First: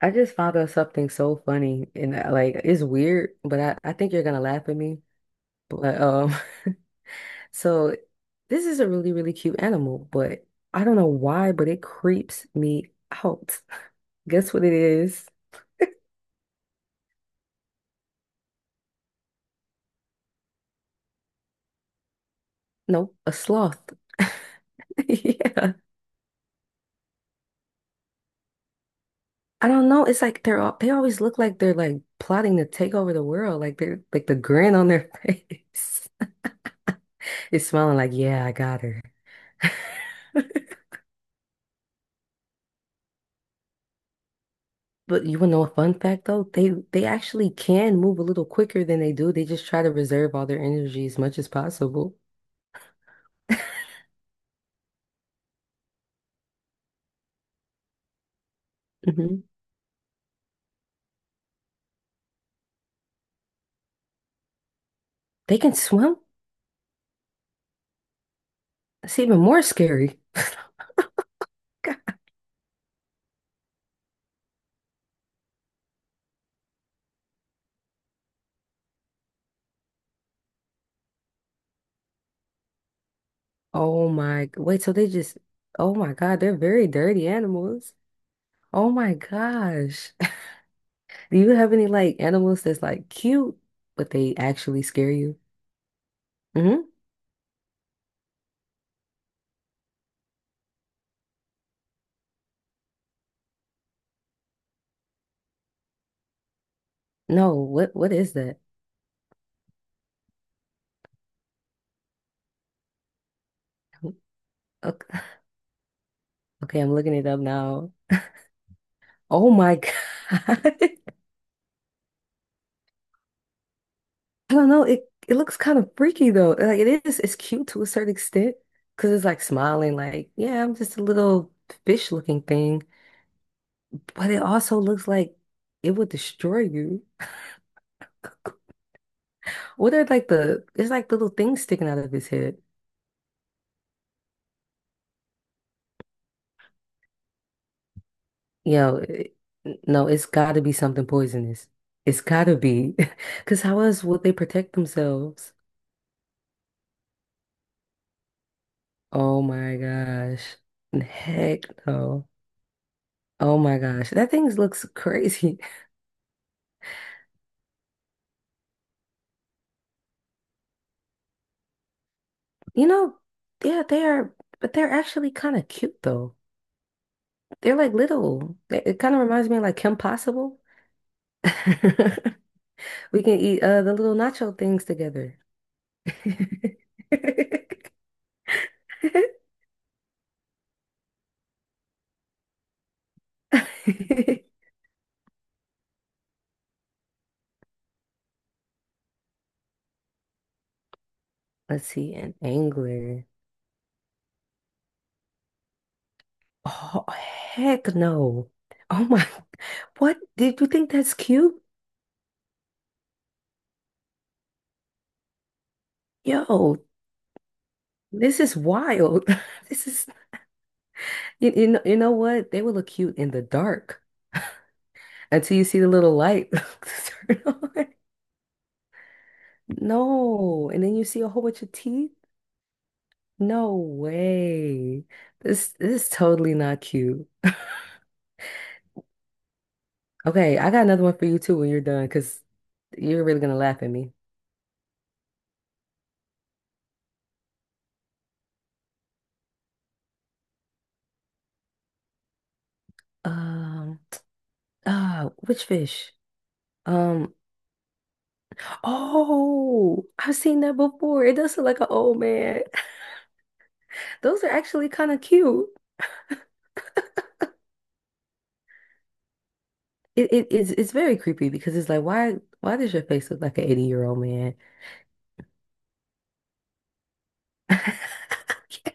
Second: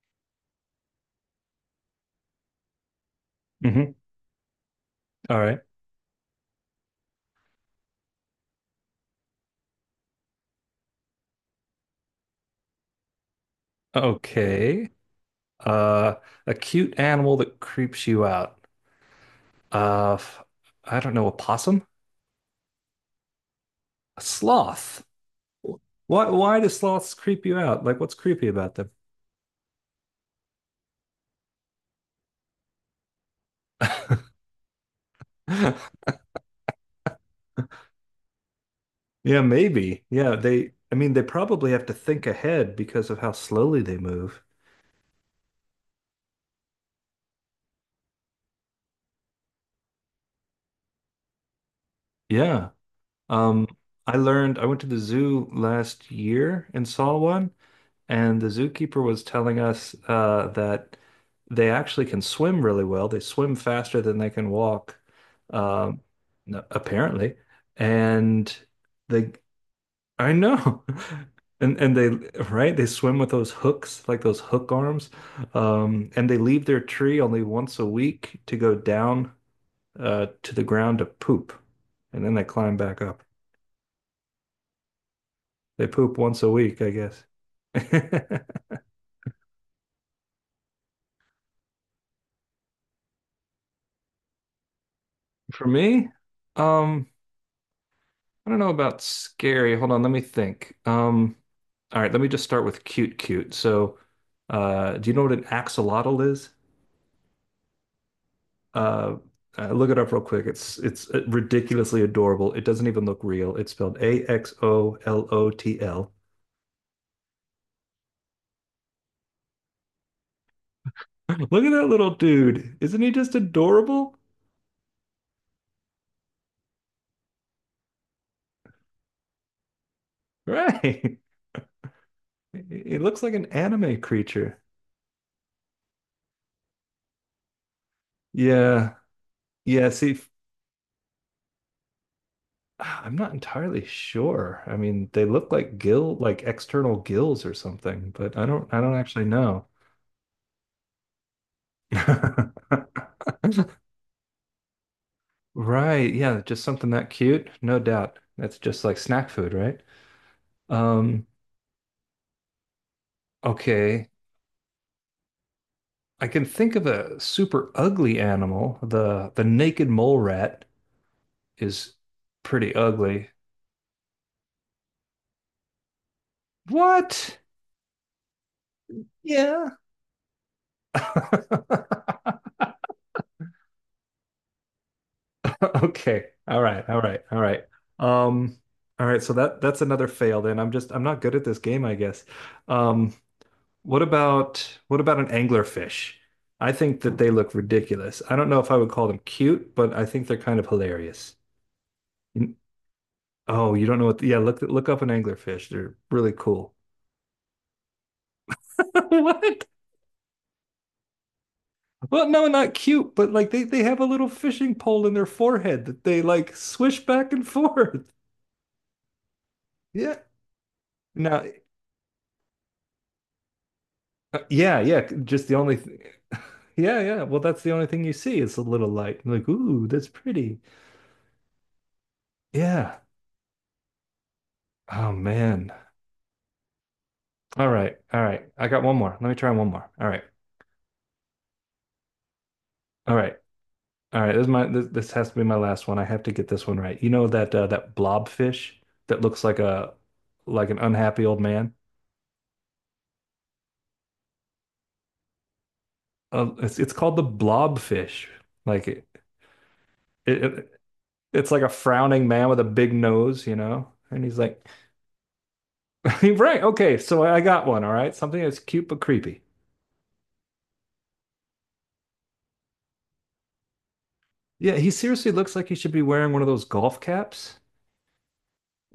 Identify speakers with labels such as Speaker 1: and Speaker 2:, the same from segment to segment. Speaker 1: I just found out something so funny and like it's weird, but I
Speaker 2: Mhm.
Speaker 1: think you're gonna laugh at me.
Speaker 2: All right.
Speaker 1: But so this is a really, really cute animal, but I don't know why, but it creeps me out. Guess what it
Speaker 2: Okay.
Speaker 1: is?
Speaker 2: Uh, a cute animal that creeps you out. Uh, f- I don't know, a possum?
Speaker 1: Nope, a sloth.
Speaker 2: A sloth.
Speaker 1: Yeah.
Speaker 2: Why do sloths creep you out? Like, what's creepy about them?
Speaker 1: I don't know. It's like they always look like they're like plotting to take over the world. Like they're like the grin on their face is smiling like, yeah, I got her.
Speaker 2: Yeah, maybe. Yeah, I mean, they probably have to think ahead because of how slowly they move.
Speaker 1: But you want to know a fun fact though? They actually can move a little quicker than they do. They just try to reserve all their energy as much as possible.
Speaker 2: Yeah. Um, I went to the zoo last year and saw one. And the zookeeper was
Speaker 1: Hmm.
Speaker 2: telling us that they actually can swim really well. They swim faster than they can walk.
Speaker 1: They can
Speaker 2: Wow.
Speaker 1: swim.
Speaker 2: Apparently. And
Speaker 1: That's
Speaker 2: they,
Speaker 1: even more scary.
Speaker 2: I know. And they right, they swim with those hooks, like those hook arms, and they leave their tree only once a week to go down to the ground to poop, and then they climb back up.
Speaker 1: Oh my, wait, so they just,
Speaker 2: They
Speaker 1: oh my
Speaker 2: poop
Speaker 1: God,
Speaker 2: once a
Speaker 1: they're
Speaker 2: week,
Speaker 1: very
Speaker 2: I guess.
Speaker 1: dirty animals. Oh my gosh. Do you have any like animals that's like cute, but they actually scare you?
Speaker 2: For me,
Speaker 1: Hmm.
Speaker 2: um. I don't know about scary. Hold on, let me think. All right, let me just start with cute, cute. So, do you know what an axolotl is?
Speaker 1: No, what is that?
Speaker 2: Uh, Look it up real quick. It's ridiculously adorable. It doesn't even look real. It's spelled A X O
Speaker 1: Okay,
Speaker 2: L O T L.
Speaker 1: okay, I'm looking it up now. Oh my God.
Speaker 2: Look at that little dude. Isn't he just adorable?
Speaker 1: I don't know. It looks kind of freaky though. Like it is, it's cute to a certain extent because it's like smiling, like yeah, I'm just a
Speaker 2: Right.
Speaker 1: little fish looking thing.
Speaker 2: He looks like an anime
Speaker 1: But it
Speaker 2: creature.
Speaker 1: also looks like it would destroy you.
Speaker 2: Yeah. Yeah.
Speaker 1: What are
Speaker 2: See,
Speaker 1: like the? It's like little things sticking out of his head.
Speaker 2: I'm not entirely sure. I mean, they look like gill, like external gills or something, but I don't
Speaker 1: You
Speaker 2: I don't
Speaker 1: know,
Speaker 2: actually
Speaker 1: it-
Speaker 2: know.
Speaker 1: no, it's got to be something poisonous. It's got to be, because how else would they protect themselves?
Speaker 2: Right, yeah, just something that cute, no doubt. That's just like snack
Speaker 1: Oh
Speaker 2: food,
Speaker 1: my
Speaker 2: right?
Speaker 1: gosh,
Speaker 2: Um,
Speaker 1: heck no. Oh my
Speaker 2: okay.
Speaker 1: gosh, that thing looks crazy.
Speaker 2: I can think of a super ugly animal. The naked mole rat is pretty
Speaker 1: You know,
Speaker 2: ugly.
Speaker 1: yeah, they are, but they're actually kind of cute though.
Speaker 2: What?
Speaker 1: They're like little. It kind of reminds me of
Speaker 2: Yeah.
Speaker 1: like Kim Possible. We can eat the little nacho things together.
Speaker 2: Okay. All right. All right. All right. Um, all right. So that's another fail then. I'm not good at this game, I guess. Um, what about an anglerfish? I think that they look ridiculous. I don't know if I would call them cute, but I think they're kind of hilarious.
Speaker 1: Let's see, an
Speaker 2: You-
Speaker 1: angler.
Speaker 2: Oh, you don't know what, yeah, look up an anglerfish. They're really cool.
Speaker 1: Oh, heck no. Oh my,
Speaker 2: What?
Speaker 1: what? Did you think that's cute?
Speaker 2: Well, no, not cute, but like they have a little fishing pole in their forehead that they like
Speaker 1: Yo,
Speaker 2: swish back and forth.
Speaker 1: this is wild. This is,
Speaker 2: Yeah. Now,
Speaker 1: you know, you know what? They would look cute in the dark.
Speaker 2: Yeah, yeah. Just the
Speaker 1: Until you
Speaker 2: only
Speaker 1: see the
Speaker 2: thing.
Speaker 1: little light
Speaker 2: Yeah, yeah. Well,
Speaker 1: turn
Speaker 2: that's the only
Speaker 1: on.
Speaker 2: thing you see. It's a little light. Like, ooh, that's pretty.
Speaker 1: No. And then you see a whole bunch of teeth.
Speaker 2: Yeah.
Speaker 1: No way.
Speaker 2: Oh
Speaker 1: This
Speaker 2: man.
Speaker 1: this is totally not cute.
Speaker 2: All right. All right. I got one more. Let me try one more. All right.
Speaker 1: Okay, I got another one for you too when you're done, because
Speaker 2: All
Speaker 1: you're
Speaker 2: right.
Speaker 1: really gonna laugh at me.
Speaker 2: All right. This has to be my last one. I have to get this one right. You know that that blobfish that looks like a like an unhappy old man?
Speaker 1: Um, which fish?
Speaker 2: It's called the
Speaker 1: Um,
Speaker 2: blobfish. Like it,
Speaker 1: oh, I've
Speaker 2: it,
Speaker 1: seen
Speaker 2: it
Speaker 1: that before. It
Speaker 2: it's
Speaker 1: does
Speaker 2: like
Speaker 1: look
Speaker 2: a
Speaker 1: like an old
Speaker 2: frowning man with
Speaker 1: man.
Speaker 2: a big nose, you know? And he's
Speaker 1: Those are
Speaker 2: like
Speaker 1: actually kind of cute.
Speaker 2: right. Okay. So I got one. All right. Something that's cute but creepy.
Speaker 1: It is it's very creepy because it's like why does your face look like an 80-year-old man?
Speaker 2: Yeah. He seriously looks like he should be wearing one of those golf caps.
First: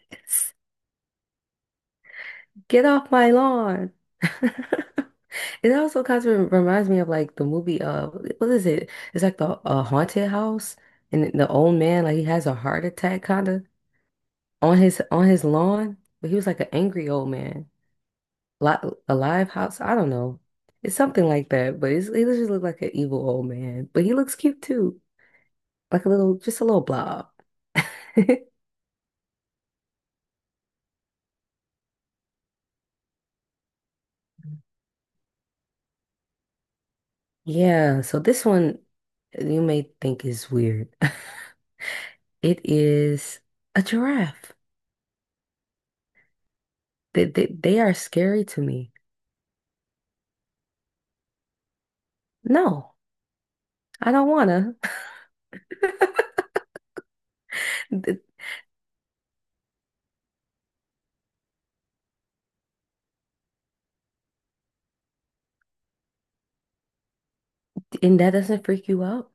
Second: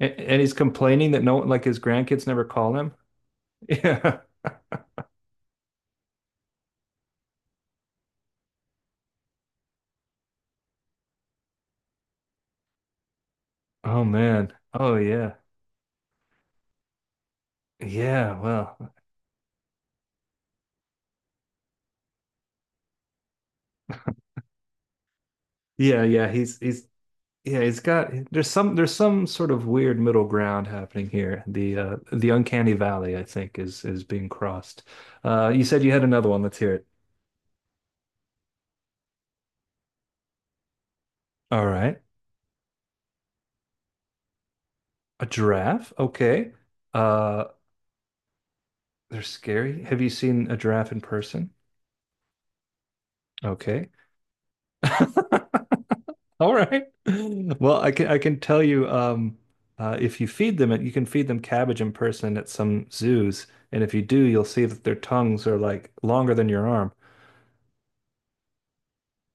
Speaker 2: And he's complaining that no, like his grandkids never call
Speaker 1: Get
Speaker 2: him.
Speaker 1: off my lawn.
Speaker 2: Yeah.
Speaker 1: It also kind of reminds me of like the movie, what is it? It's like the haunted house, and the old man like he has a heart attack kind of
Speaker 2: Oh man.
Speaker 1: on
Speaker 2: Oh
Speaker 1: his on
Speaker 2: yeah.
Speaker 1: his lawn, but he was like an angry old man.
Speaker 2: Yeah.
Speaker 1: Li
Speaker 2: Well.
Speaker 1: A live house, I don't know. It's something like that, but he just look like an evil old man, but he looks cute too,
Speaker 2: Yeah.
Speaker 1: like a
Speaker 2: Yeah.
Speaker 1: little,
Speaker 2: He's
Speaker 1: just a little
Speaker 2: he's
Speaker 1: blob.
Speaker 2: yeah. He's got there's some sort of weird middle ground happening here. The uncanny valley I think is being crossed. You said you had another one. Let's hear it.
Speaker 1: Yeah, so this one you may think is weird.
Speaker 2: All right.
Speaker 1: It is a giraffe.
Speaker 2: A giraffe. Okay.
Speaker 1: They,
Speaker 2: Uh.
Speaker 1: they, they are scary to me.
Speaker 2: They're scary. Have you seen a giraffe in person?
Speaker 1: No,
Speaker 2: Okay.
Speaker 1: I don't wanna.
Speaker 2: All right. Well, I can tell you if you feed them, you can feed them cabbage in person at some zoos, and if you do, you'll see that their tongues are like longer than your arm.
Speaker 1: And that doesn't freak you out.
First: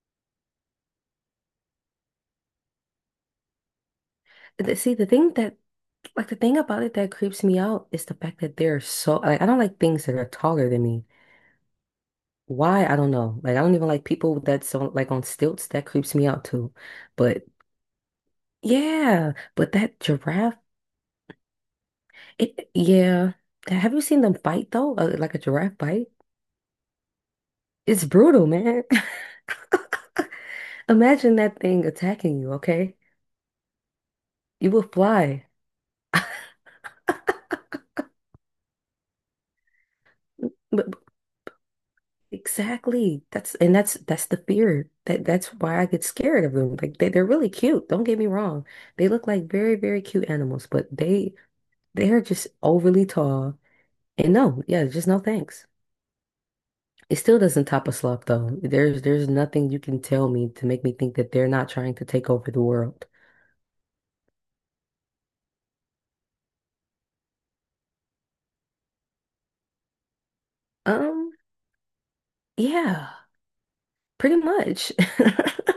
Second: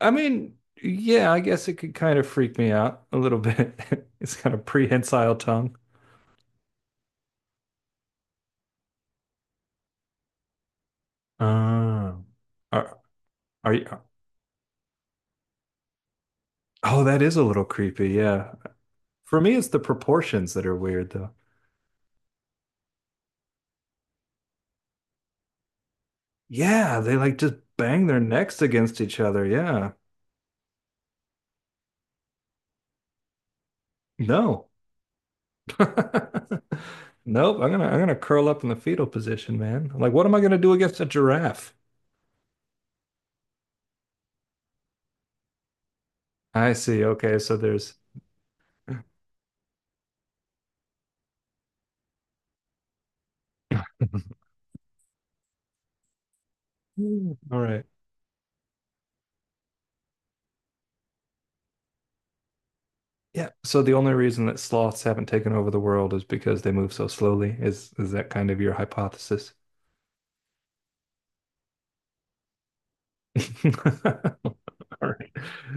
Speaker 2: I mean, yeah, I guess it could kind of freak me out a little bit. It's kind of
Speaker 1: See,
Speaker 2: prehensile tongue.
Speaker 1: the thing about it that creeps me out is the fact that they're so, like, I don't like things that are taller than me.
Speaker 2: Oh.
Speaker 1: Why? I
Speaker 2: Are
Speaker 1: don't know. Like, I
Speaker 2: are
Speaker 1: don't
Speaker 2: you?
Speaker 1: even like people that's on, like, on stilts. That creeps me out too.
Speaker 2: Oh, that is a
Speaker 1: But
Speaker 2: little creepy. Yeah.
Speaker 1: yeah,
Speaker 2: For me, it's
Speaker 1: but
Speaker 2: the
Speaker 1: that
Speaker 2: proportions
Speaker 1: giraffe,
Speaker 2: that are weird, though.
Speaker 1: yeah. Have you seen them fight though? Like a giraffe bite?
Speaker 2: Yeah, they like just
Speaker 1: It's
Speaker 2: bang their
Speaker 1: brutal,
Speaker 2: necks
Speaker 1: man.
Speaker 2: against each other. Yeah.
Speaker 1: Imagine that thing attacking you, okay?
Speaker 2: No.
Speaker 1: You will fly.
Speaker 2: Nope. I'm gonna curl up in the fetal position, man. I'm like, what am I gonna do
Speaker 1: But.
Speaker 2: against a giraffe?
Speaker 1: Exactly. That's the fear. That's why I get scared of
Speaker 2: I
Speaker 1: them. Like
Speaker 2: see.
Speaker 1: they, they're
Speaker 2: Okay,
Speaker 1: really
Speaker 2: so
Speaker 1: cute.
Speaker 2: there's
Speaker 1: Don't get me wrong. They look like very, very cute animals, but they're just overly tall. And no, yeah, just no thanks. It still
Speaker 2: all
Speaker 1: doesn't
Speaker 2: right.
Speaker 1: top a sloth though. There's nothing you can tell me to make me think that they're not trying to take over the world.
Speaker 2: Yeah. So the only reason that sloths haven't taken over the world is because they move so slowly. Is that kind of your hypothesis?
Speaker 1: Um, yeah, pretty
Speaker 2: All
Speaker 1: much.
Speaker 2: right.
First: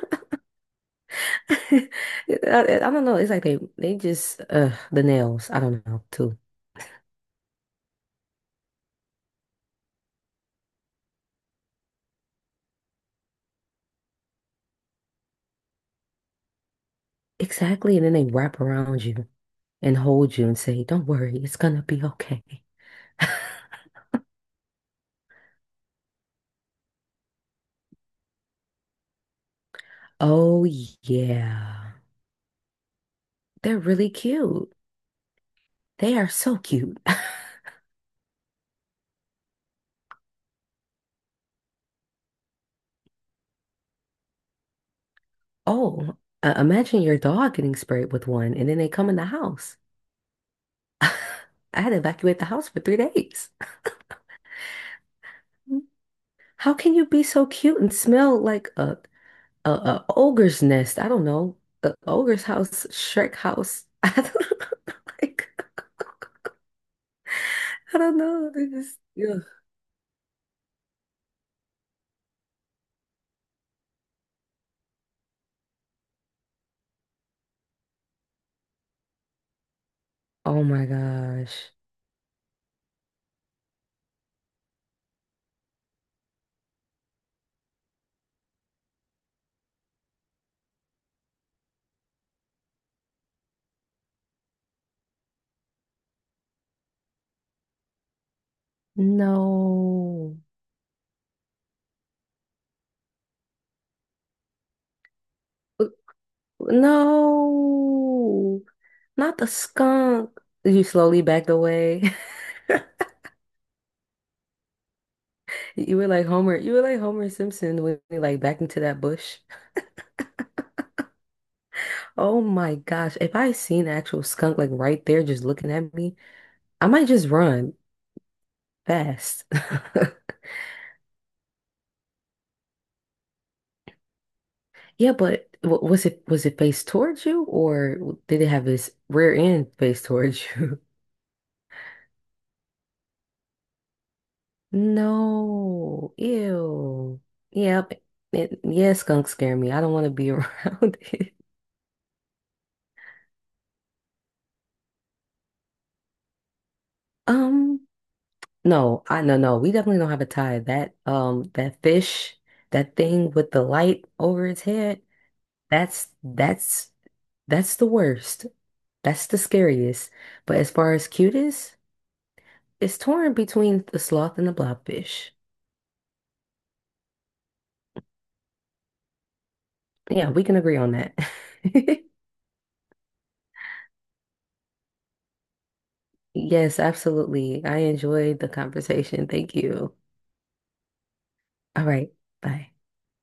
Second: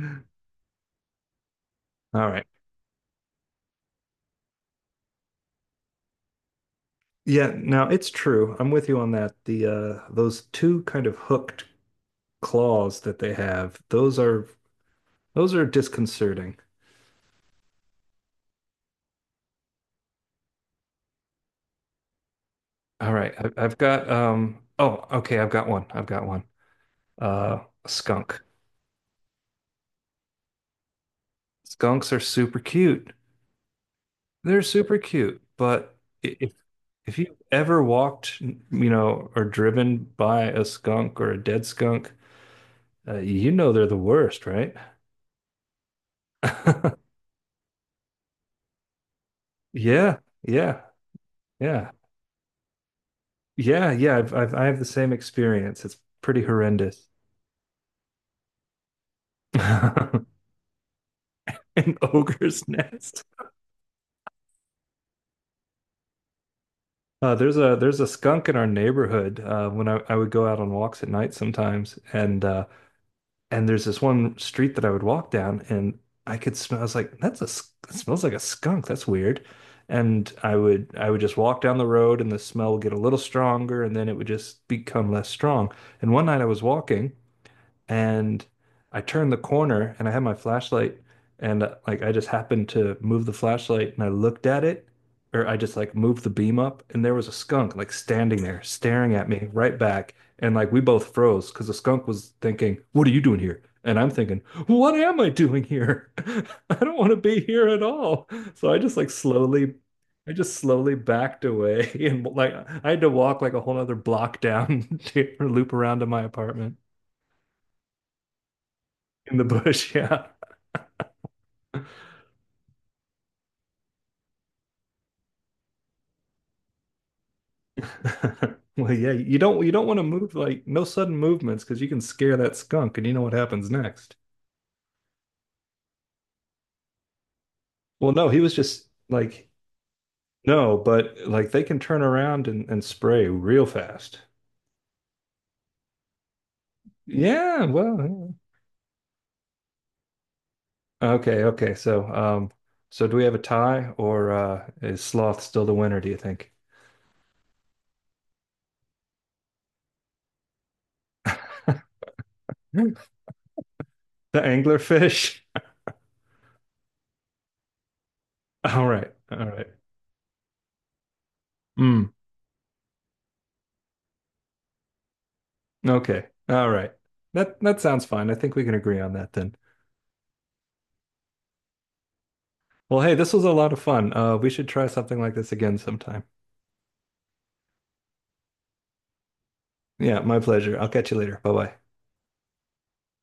Speaker 1: I,
Speaker 2: All right.
Speaker 1: I don't know. It's like they just the nails. I don't know too.
Speaker 2: Yeah, now it's true. I'm with you on that. The those two kind of hooked claws that they have, those are disconcerting.
Speaker 1: Exactly, and then they wrap around you and hold you and say, "Don't worry, it's gonna be okay."
Speaker 2: All right, I've got. Oh, okay, I've got one. I've got one. Uh, a skunk.
Speaker 1: Oh, yeah.
Speaker 2: Skunks are super cute.
Speaker 1: They're really
Speaker 2: They're
Speaker 1: cute.
Speaker 2: super cute, but
Speaker 1: They are
Speaker 2: i- if
Speaker 1: so cute.
Speaker 2: if you ever walked, or driven by a skunk or a dead skunk, you know they're the worst, right?
Speaker 1: Oh, imagine your dog getting sprayed with one and then they come in the house.
Speaker 2: Yeah, yeah,
Speaker 1: I had
Speaker 2: yeah,
Speaker 1: to evacuate the house for 3 days.
Speaker 2: yeah, yeah. I have the same experience. It's pretty
Speaker 1: How can you
Speaker 2: horrendous.
Speaker 1: be so cute and smell like a
Speaker 2: An
Speaker 1: ogre's nest? I don't know. A ogre's
Speaker 2: ogre's
Speaker 1: house,
Speaker 2: nest.
Speaker 1: Shrek house. I don't know. Like,
Speaker 2: There's a
Speaker 1: I
Speaker 2: there's a
Speaker 1: don't
Speaker 2: skunk
Speaker 1: know.
Speaker 2: in our
Speaker 1: They just,
Speaker 2: neighborhood.
Speaker 1: ugh.
Speaker 2: When I would go out on walks at night sometimes, and there's this one street that I would walk down, and I could smell. I was like, that smells like a skunk. That's weird. And I
Speaker 1: Oh my
Speaker 2: would I would just walk
Speaker 1: gosh.
Speaker 2: down the road, and the smell would get a little stronger, and then it would just become less strong. And one night I was walking, and I turned the corner and I had my flashlight and like I just happened to move the flashlight and I looked at it, or I just like moved the beam up, and there was a skunk like standing there staring at me right back,
Speaker 1: No.
Speaker 2: and like we both froze because the skunk was thinking, "What are you doing here?" And I'm thinking, "What am I doing here? I don't want to be here at all."
Speaker 1: No,
Speaker 2: So
Speaker 1: not the
Speaker 2: I
Speaker 1: skunk.
Speaker 2: just
Speaker 1: You
Speaker 2: slowly
Speaker 1: slowly
Speaker 2: backed
Speaker 1: backed
Speaker 2: away
Speaker 1: away.
Speaker 2: and like I had to walk like a whole other block down to loop
Speaker 1: You
Speaker 2: around to
Speaker 1: were
Speaker 2: my
Speaker 1: like Homer. You
Speaker 2: apartment
Speaker 1: were like Homer Simpson when you like backed into that
Speaker 2: in
Speaker 1: bush.
Speaker 2: the bush. Yeah.
Speaker 1: Oh my gosh. If I seen an actual skunk like right there just looking at me, I might just run
Speaker 2: Well, yeah, you
Speaker 1: fast.
Speaker 2: don't you don't want to move, like, no sudden movements because you can scare that skunk and you know what happens next.
Speaker 1: Yeah, but was it faced towards you or
Speaker 2: Well, no, he
Speaker 1: did it
Speaker 2: was
Speaker 1: have
Speaker 2: just
Speaker 1: its rear
Speaker 2: like
Speaker 1: end faced towards
Speaker 2: no,
Speaker 1: you?
Speaker 2: but like they can turn around and spray real fast.
Speaker 1: No. Ew.
Speaker 2: Yeah,
Speaker 1: Yep.
Speaker 2: well,
Speaker 1: It, yeah, skunks scare me. I don't want to be around
Speaker 2: yeah.
Speaker 1: it.
Speaker 2: Okay, okay. So do we have a tie, or is sloth still the winner, do you think?
Speaker 1: Um, no, I no no. We definitely don't have a tie. That fish,
Speaker 2: The
Speaker 1: that thing with the light over its head,
Speaker 2: anglerfish?
Speaker 1: that's that's the worst.
Speaker 2: All right.
Speaker 1: That's
Speaker 2: All
Speaker 1: the
Speaker 2: right.
Speaker 1: scariest. But as far as cutest,
Speaker 2: Mm,
Speaker 1: it's torn between the sloth and the blobfish.
Speaker 2: okay. All right. That sounds fine. I think we can agree on that then.
Speaker 1: Yeah, we can agree on that.
Speaker 2: Well, hey, this was a lot of fun. We should try something like this again sometime.
Speaker 1: Yes, absolutely. I enjoyed the conversation. Thank you.
Speaker 2: Yeah, my pleasure. I'll catch you later. Bye bye.
Speaker 1: All right, bye.